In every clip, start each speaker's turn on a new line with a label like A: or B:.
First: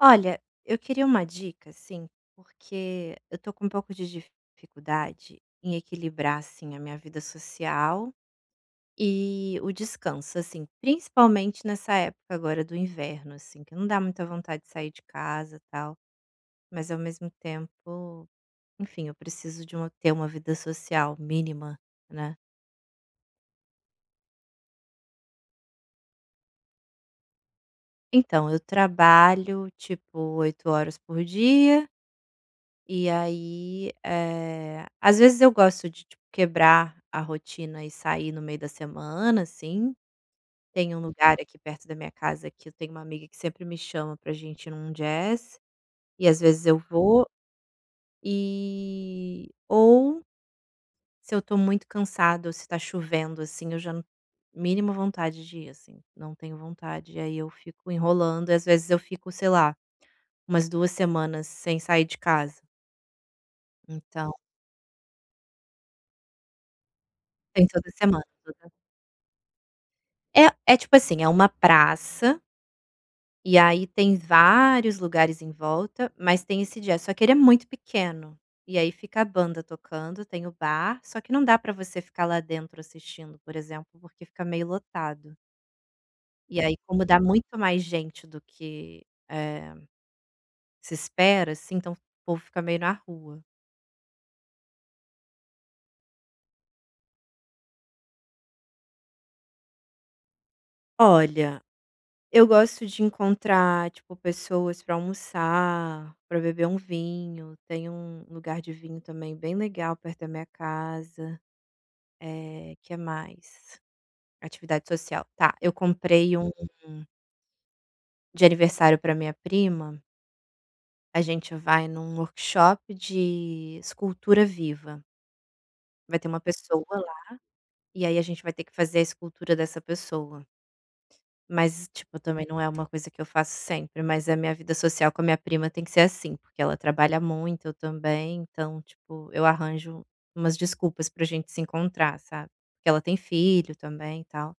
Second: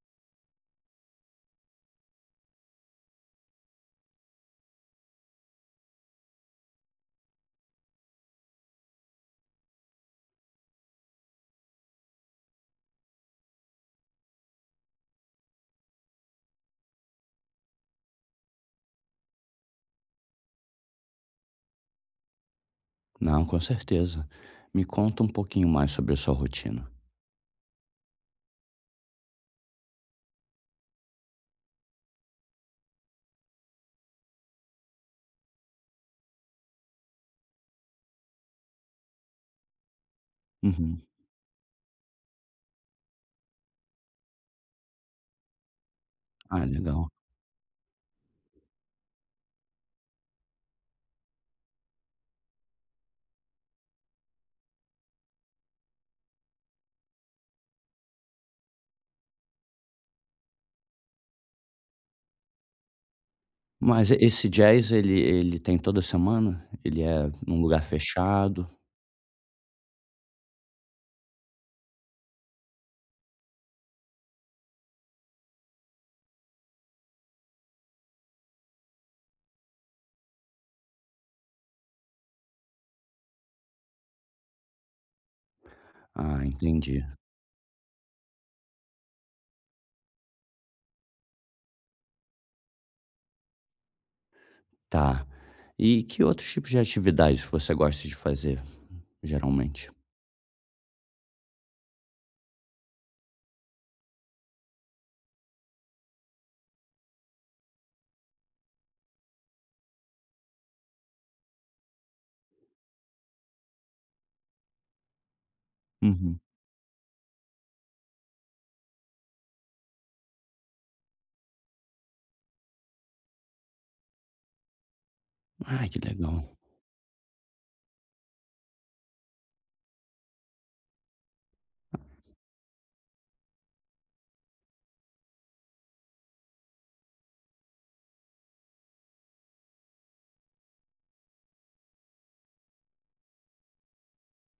A: Olha, eu queria uma dica, assim, porque eu tô com um pouco de dificuldade em equilibrar, assim, a minha vida social e o descanso, assim, principalmente, nessa época agora do inverno, assim, que não dá muita vontade de sair de casa tal, mas ao mesmo tempo Enfim, eu preciso de uma ter uma vida social mínima, né.
B: Não, com certeza. Me conta um pouquinho mais sobre a sua rotina.
A: Então, eu trabalho, tipo, 8 horas por dia. E aí, eh, às vezes, eu gosto de tipo quebrar a rotina e sair no meio da semana, assim. Tem um
B: Uhum.
A: lugar aqui perto da minha casa que eu tenho uma amiga que sempre me chama para gente ir num jazz, e às vezes,
B: Ai,
A: eu
B: legal.
A: vou. Eh, ou se eu tô muito cansada, ou se tá chovendo assim, eu já não mínima vontade de ir, assim, não tenho vontade e aí eu fico enrolando e às vezes, eu fico, sei lá, umas 2 semanas sem sair de casa.
B: Mas
A: Então
B: esse jazz, ele ele tem toda semana? Ele é num
A: Tem
B: lugar
A: toda semana,
B: fechado?
A: toda É. É, tipo assim, é uma praça e aí, tem vários lugares em volta, mas tem esse jazz, só que ele é muito pequeno, e aí fica a banda tocando. Tem o bar, só que não dá pra você ficar lá dentro assistindo, por exemplo, porque fica meio lotado
B: Ah,
A: e aí,
B: entendi.
A: como dá muito mais gente do que, eh, se espera, assim, então o povo fica meio na rua.
B: Tá. E que outros tipos de atividades você gosta de fazer geralmente?
A: Olha, eu gosto de encontrar, tipo, pessoas para almoçar, pra beber um vinho, tem um lugar de vinho também bem legal perto da minha casa. Eh, que mais? Atividade social, tá. Eu comprei
B: Uhum.
A: um de aniversário pra minha prima a gente vai num workshop de escultura viva
B: Ai que
A: vai ter uma
B: legal.
A: pessoa lá, e aí a gente vai ter que fazer a escultura dessa pessoa. Mas, tipo, também não é uma coisa que eu faço sempre, mas, eh, minha vida social com a minha prima tem que ser assim, porque ela trabalha muito, eu também. Então, tipo, eu arranjo umas desculpas pra gente se encontrar, sabe, porque ela tem filho também e tal.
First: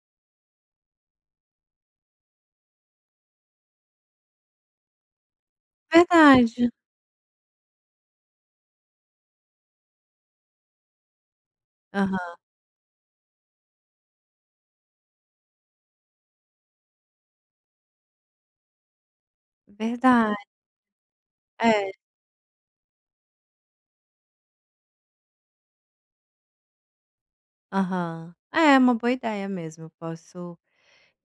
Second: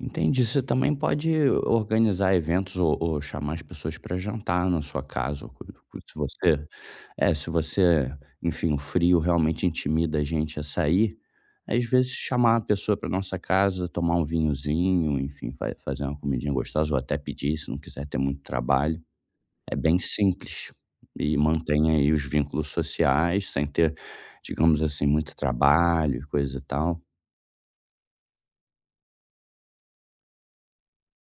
B: Entendi. Você também pode organizar eventos, ou ou chamar as pessoas pra jantar na sua casa, [unintelligible] se você
A: Verdade.
B: eh, se você enfim, o frio realmente intimida a gente a sair, aí, às vezes,
A: Aham.
B: chamar a pessoa pra nossa casa, tomar um vinhozinho, enfim, vai fazer uma comidinha gostosa, ou até pedir, se não quiser ter muito trabalho, é bem
A: Verdade.
B: simples e mantém
A: É.
B: aí os vínculos sociais sem ter, digamos assim, muito trabalho e coisa e tal.
A: Aham. É, uma boa ideia mesmo, eu posso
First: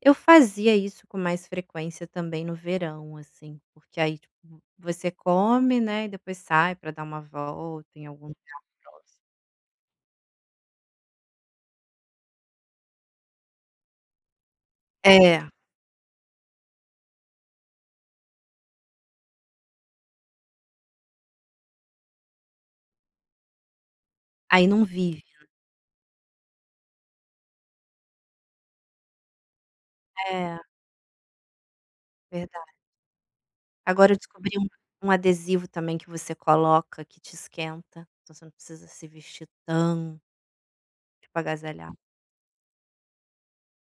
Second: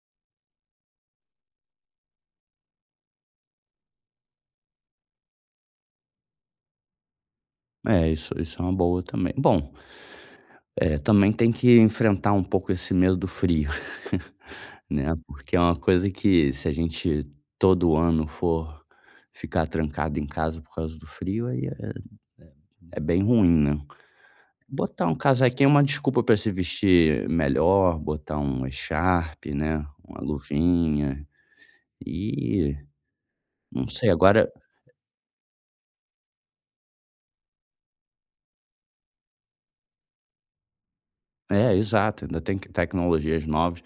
A: eu fazia isso com mais frequência também no verão, assim, porque aí tipo você come, né, e depois sai pra dar uma volta em
B: É,
A: algum
B: isso
A: tempo
B: isso é uma
A: próximo.
B: boa também. Bom, eh, também tem que enfrentar um pouco esse medo do frio, né.
A: É.
B: Porque é uma coisa que, se a gente todo ano for ficar trancado em casa por causa do frio, aí é é é bem ruim, né?
A: Aí não
B: Botar um
A: vive, né.
B: casaquinho é uma desculpa pra se vestir melhor, botar uma echarpe, né, uma
A: É.
B: luvinha
A: Verdade.
B: e não sei
A: Agora eu
B: agora
A: descobri um um adesivo também que você coloca que te esquenta, então você não precisa se vestir tão tipo
B: É,
A: agasalha
B: exato, ainda tem que tecnologias novas.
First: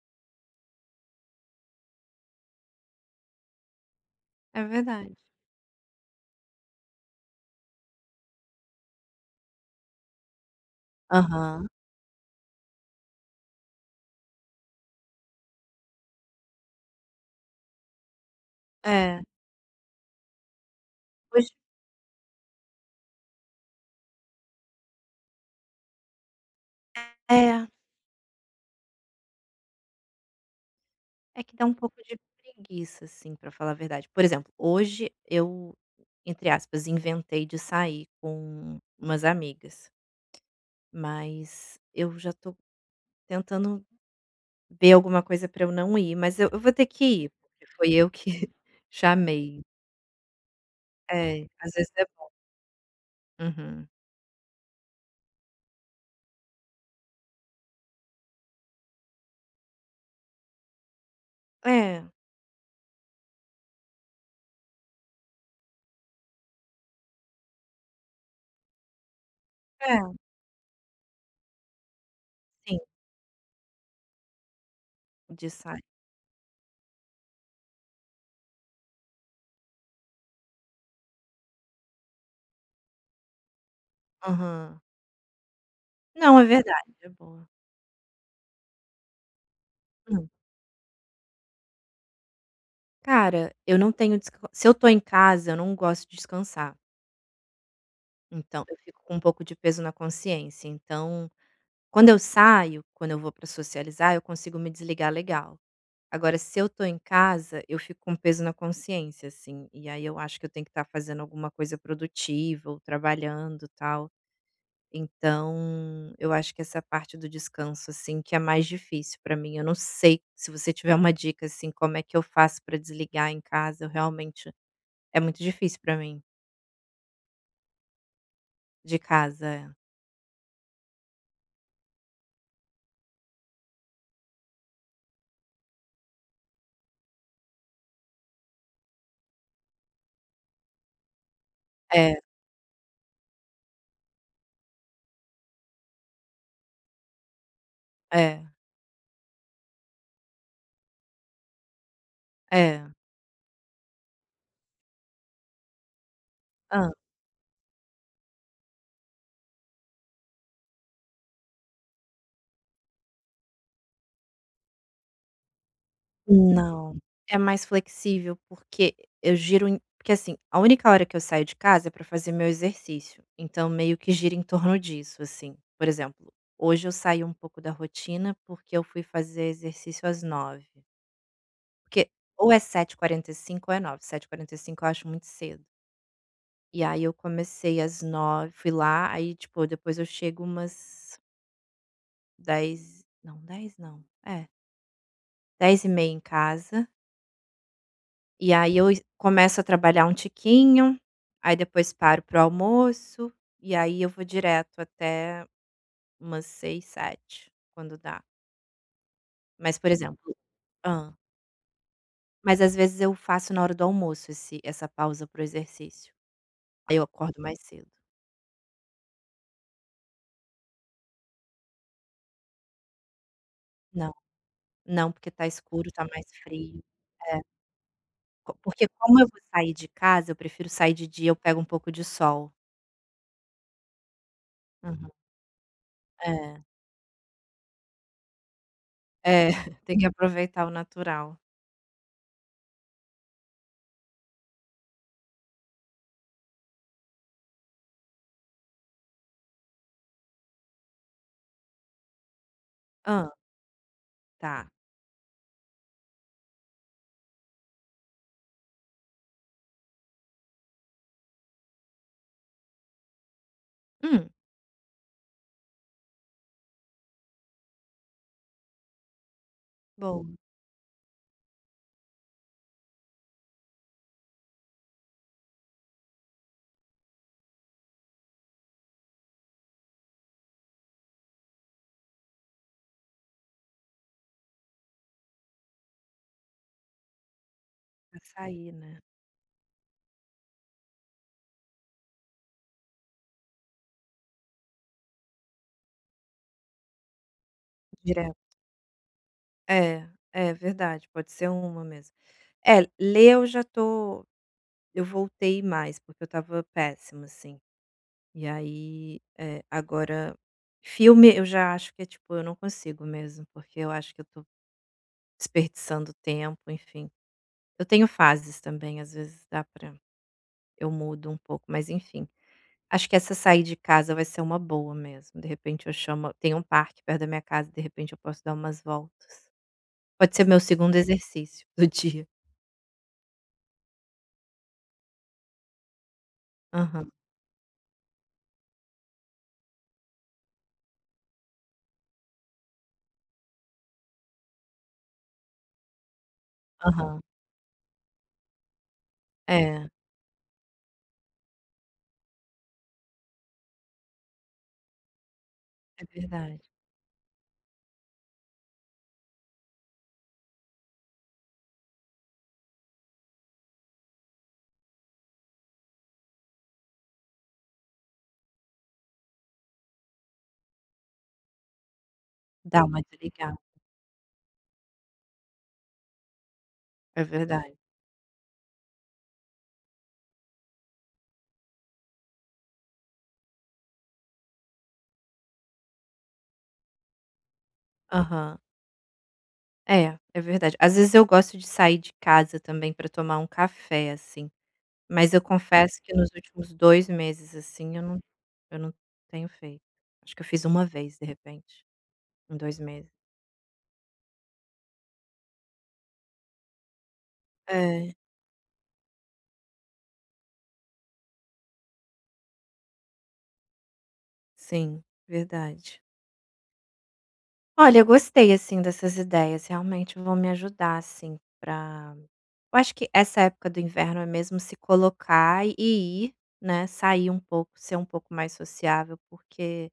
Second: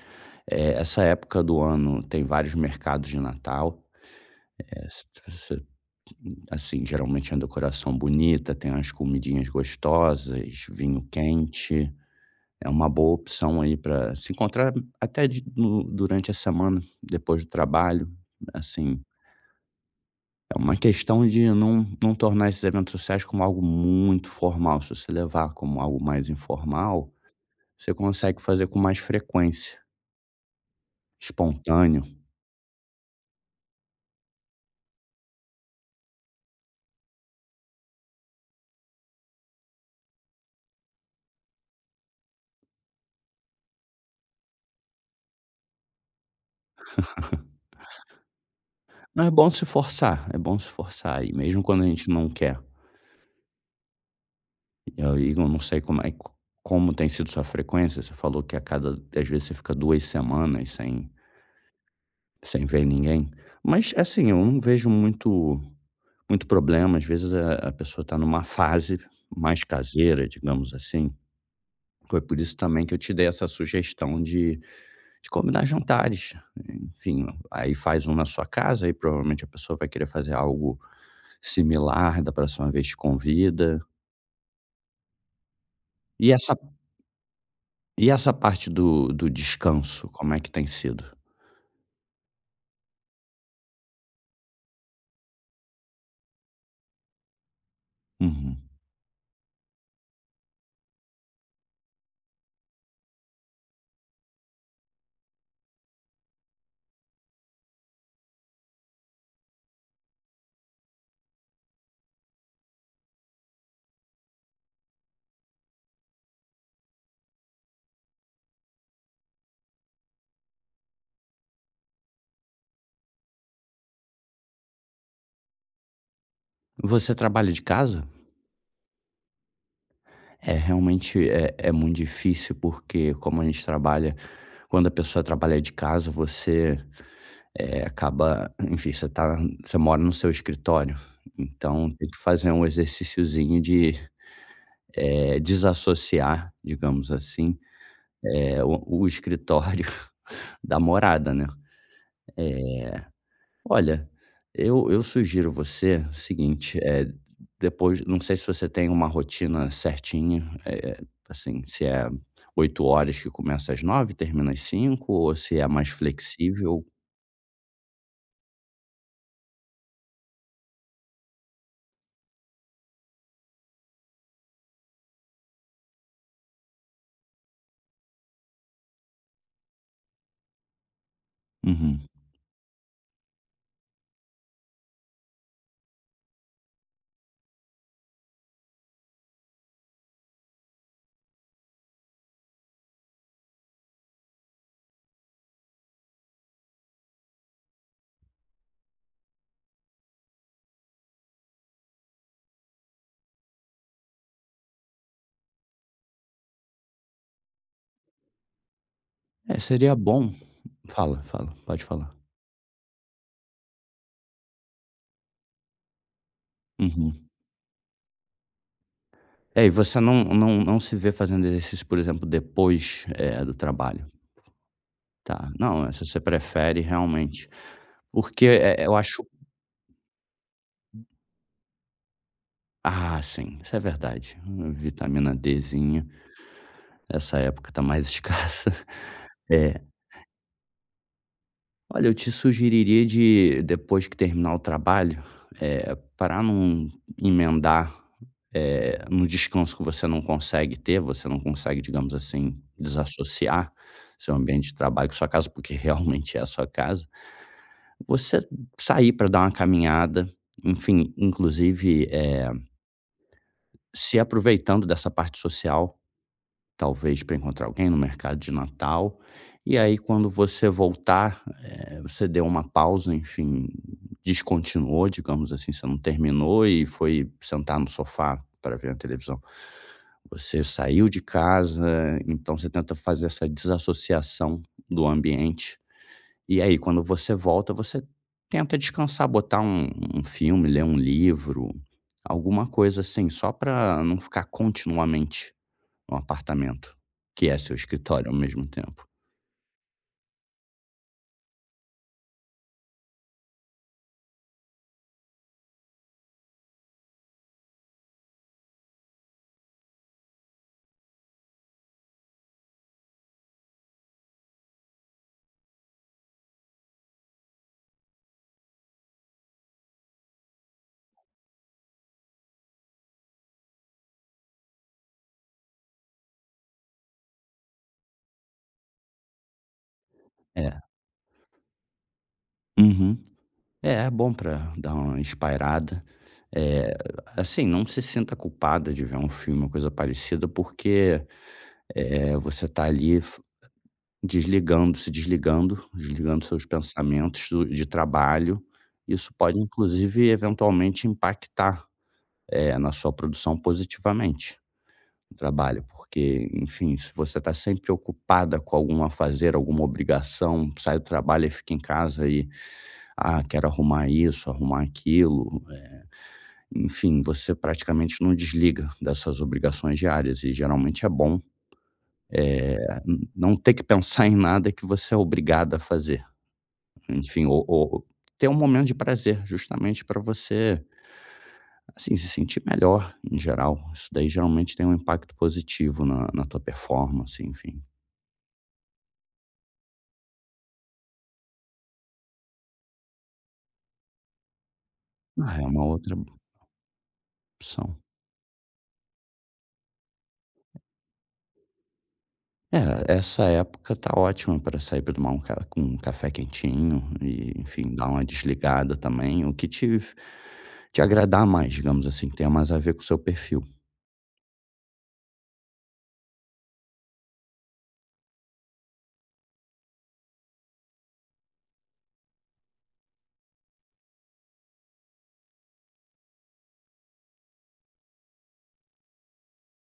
B: Eh, essa época do ano tem vários mercados de Natal,
A: É
B: eh,,
A: verdade.
B: [unintelligible] assim, geralmente é uma decoração bonita, tem umas comidinhas gostosas, vinho
A: Aham.
B: quente, é uma boa opção aí pra se encontrar até de no durante a semana, depois do trabalho, assim.
A: É.
B: É uma questão de
A: Hoje
B: não não tornar esses eventos sociais como algo muito formal. Se você levar como algo mais informal,
A: É, é.
B: você consegue fazer com mais frequência.
A: É que dá um pouco
B: Espontâneo.
A: de preguiça, assim, pra falar a verdade, por exemplo, hoje eu, entre aspas, inventei de sair com umas amigas. Mas eu já tô tentando ver alguma coisa pra eu não ir. Mas eu eu vou ter que ir, porque foi eu que
B: Não, é bom
A: chamei.
B: se forçar, é bom se forçar. Ir
A: É,
B: mesmo
A: às
B: quando a
A: vezes é
B: gente
A: bom.
B: não quer.
A: Uhum.
B: E aí eu não sei como é co como tem sido sua frequência, você falou que a cada que às vezes você fica 2 semanas sem,
A: É.
B: sem ver ninguém. Mas assim eu não vejo muito muito problemas às vezes, eh, a pessoa tá numa fase mais
A: É.
B: caseira, digamos assim. Foi por isso
A: Sim.
B: também que eu te dei essa sugestão de de
A: De
B: combinar
A: sai
B: jantares, enfim, aí faz um na sua casa e provavelmente a pessoa vai querer fazer algo similar, da próxima vez te convida.
A: Aham.
B: E
A: Não, é
B: essa
A: verdade. É boa.
B: e essa parte do do descanso,
A: Hum.
B: como é que tem sido?
A: Cara, eu não tenho desca se eu estou em casa, eu não gosto de descansar.
B: Uhum.
A: Então, eu fico com um pouco de peso na consciência, então, quando eu saio, quando eu vou pra socializar, eu consigo me desligar legal. Agora, se eu estou em casa, eu fico com um peso na consciência, assim, e aí eu acho que eu tenho que estar fazendo alguma coisa produtiva ou trabalhando, tal. Então, eu acho que essa parte do descanso, assim, que é mais difícil pra mim. Eu não sei se você tiver uma dica, assim, como é que eu faço pra desligar em casa, realmente, é muito difícil para mim.
B: Você trabalha de casa?
A: De casa, é.
B: É, realmente é é muito difícil porque, como a gente trabalha quando a pessoa trabalha de casa, você, eh, acaba enfim, você tá você mora no seu escritório, então, tem que
A: É.
B: fazer um exerciciozinho de, eh, desassociar, digamos assim,
A: É.
B: eh, o o escritório da morada, né. Eh,
A: É.
B: olha, eu eu sugiro você o seguinte:
A: Hã.
B: eh, depois, não sei se você tem uma rotina certinha, eh, assim, se é 8h que começa às 9h e termina às 17h ou se é mais flexível.
A: Não. É mais flexível porque e eu giro em que assim, a única hora que eu saio de casa é pra fazer meu exercício, então, meio que gira em torno disso, assim. Por exemplo: hoje eu saí um pouco da rotina, porque eu fui fazer exercício às 9h.
B: Uhum.
A: Porque ou é 7h45 ou é 9h. 7h45 eu acho muito cedo. E aí eu comecei às 9h, fui lá, aí, tipo, depois eu chego umas 10, não, 10 não. É 10h30 em casa e aí eu e começo a trabalhar um tiquinho, aí depois paro pro almoço, e aí eu vou direto até umas 18h, 19h, quando dá.
B: É,
A: Mas, por
B: seria bom
A: exemplo hã?
B: Fala, fala. Pode falar.
A: Mas, às vezes, eu faço na hora do almoço esse essa pausa pro exercício. Eu
B: Uhum.
A: acordo mais cedo.
B: É, e você não não não se vê fazendo exercício, por exemplo, depois, eh, do trabalho?
A: Não. Não, porque tá
B: Tá. Não,
A: escuro,
B: eh,
A: tá
B: se você
A: mais
B: prefere
A: frio. É.
B: realmente porque,
A: Co
B: eh,
A: porque,
B: eu
A: como
B: acho
A: eu vou sair de casa, eu prefiro sair de dia, eu pego um pouco de sol.
B: Ah, sim, isso é verdade. Uma
A: Uhum.
B: vitamina Dzinha.
A: É.
B: Essa época tá mais escassa.
A: É,
B: É.
A: tem que aproveitar o natural.
B: Olha, eu te sugeriria de, depois que terminar o trabalho, eh, para num emendar, eh, num descanso que você não consegue ter, você não consegue, digamos assim,
A: Hã.
B: desassociar seu
A: Tá.
B: ambiente de trabalho com a sua casa, porque realmente é a sua casa, você sair pra dar uma caminhada, enfim, inclusive, eh se
A: Hum.
B: aproveitando dessa parte social, talvez pra encontrar alguém no mercado de Natal, e aí quando
A: Bom.
B: você voltar, eh, você deu uma pausa, enfim, descontinuou, digamos assim, você não terminou e foi sentar no sofá pra ver uma televisão. Você saiu de casa, então você tenta fazer essa desassociação do ambiente, e aí, quando você volta, você
A: Pra sair,
B: tenta
A: né?
B: descansar, botar um um filme, ler um livro, alguma coisa assim, só pra não ficar continuamente no apartamento, que é o seu escritório ao
A: Direto.
B: mesmo tempo.
A: É, é verdade, pode ser uma mesmo. É, ler eu já tô eu voltei mais, porque eu estava péssima, assim, e aí, eh, agora filme eu já acho que, é tipo, eu não consigo mesmo, porque eu acho que eu tô desperdiçando tempo, enfim. Eu tenho fases também, às vezes dá pra eu mudo um pouco mas, enfim. Acho que essa "sair de casa" vai ser uma boa mesmo, de repente eu chamo tem um parque perto da minha casa, de repente eu posso dar umas voltas. Pode ser meu
B: É.
A: 2º exercício do dia.
B: Uhum. É, é bom para dar uma espairada. Eh,
A: Aham.
B: assim, não se sinta culpada de ver um filme ou coisa parecida, porque, eh, você tá ali f desligando, se desligando, desligando seus
A: Aham.
B: pensamentos do de trabalho. Isso pode
A: É.
B: inclusive eventualmente impactar, eh, na sua produção positivamente do trabalho.
A: É
B: Porque,
A: verdade.
B: enfim, se você tá sempre preocupada com algum afazer, alguma obrigação, sai do trabalho e fica em casa e: "Ah, quero arrumar isso, arrumar aquilo", eh, enfim, você praticamente não desliga das suas obrigações diárias e geralmente é bom,
A: Dar uma
B: eh, n não
A: desligada.
B: ter que pensar em nada que você é obrigada a fazer.
A: É
B: Enfim, o
A: verdade.
B: ou ter um momento de prazer justamente pra você assim, se sentir melhor em geral. Isso daí geralmente tem um impacto positivo na na tua performance, enfim.
A: Aham. É, é verdade. Às vezes eu gosto de sair de casa também pra tomar um café, assim. Mas eu
B: Na real é uma
A: confesso que
B: outra
A: nos últimos 2 meses,
B: opção.
A: assim, eu não eu não tenho feito, acho que eu fiz 1 vez, de repente, em 2 meses.
B: É, essa época tá ótima pra sair pra tomar um ca um café quentinho, e, enfim, dar
A: É.
B: uma desligada também o que te f te agradar mais, digamos assim, que tenha mais a ver com o seu perfil.
A: Sim, verdade. Olha, eu gostei assim dessas ideias, realmente vão me ajudar, assim, pra eu acho que essa época do inverno é mesmo se colocar e ir, né, sair um pouco, ser um pouco mais sociável, porque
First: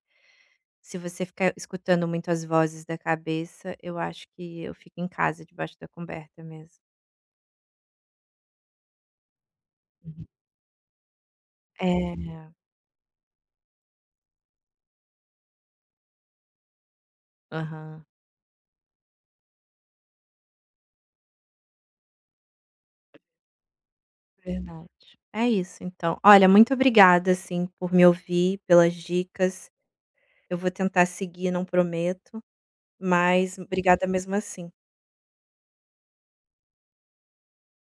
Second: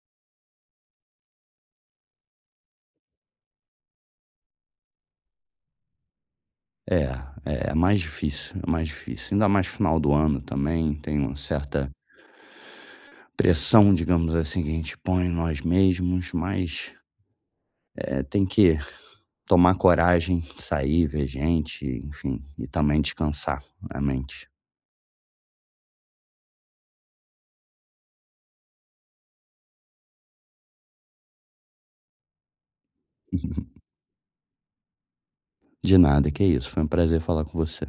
A: se você ficar escutando muito as vozes da cabeça eu acho que eu fico em casa debaixo da coberta mesmo.
B: É, é. É mais difícil, é mais difícil. Ainda mais final do
A: [unintelligible]
B: ano, também, tem uma certa
A: É.
B: pressão, digamos assim, que a gente põe em nós mesmos. Mas,
A: Aham.
B: eh, tem que tomar coragem, sair, ver gente, enfim, e também descansar a mente.
A: Verdade. É isso, então. Olha, muito obrigada, assim, por me ouvir, pelas dicas, eu vou tentar seguir, não prometo, mas, obrigada mesmo assim.
B: De nada, que isso. Foi um prazer falar com você.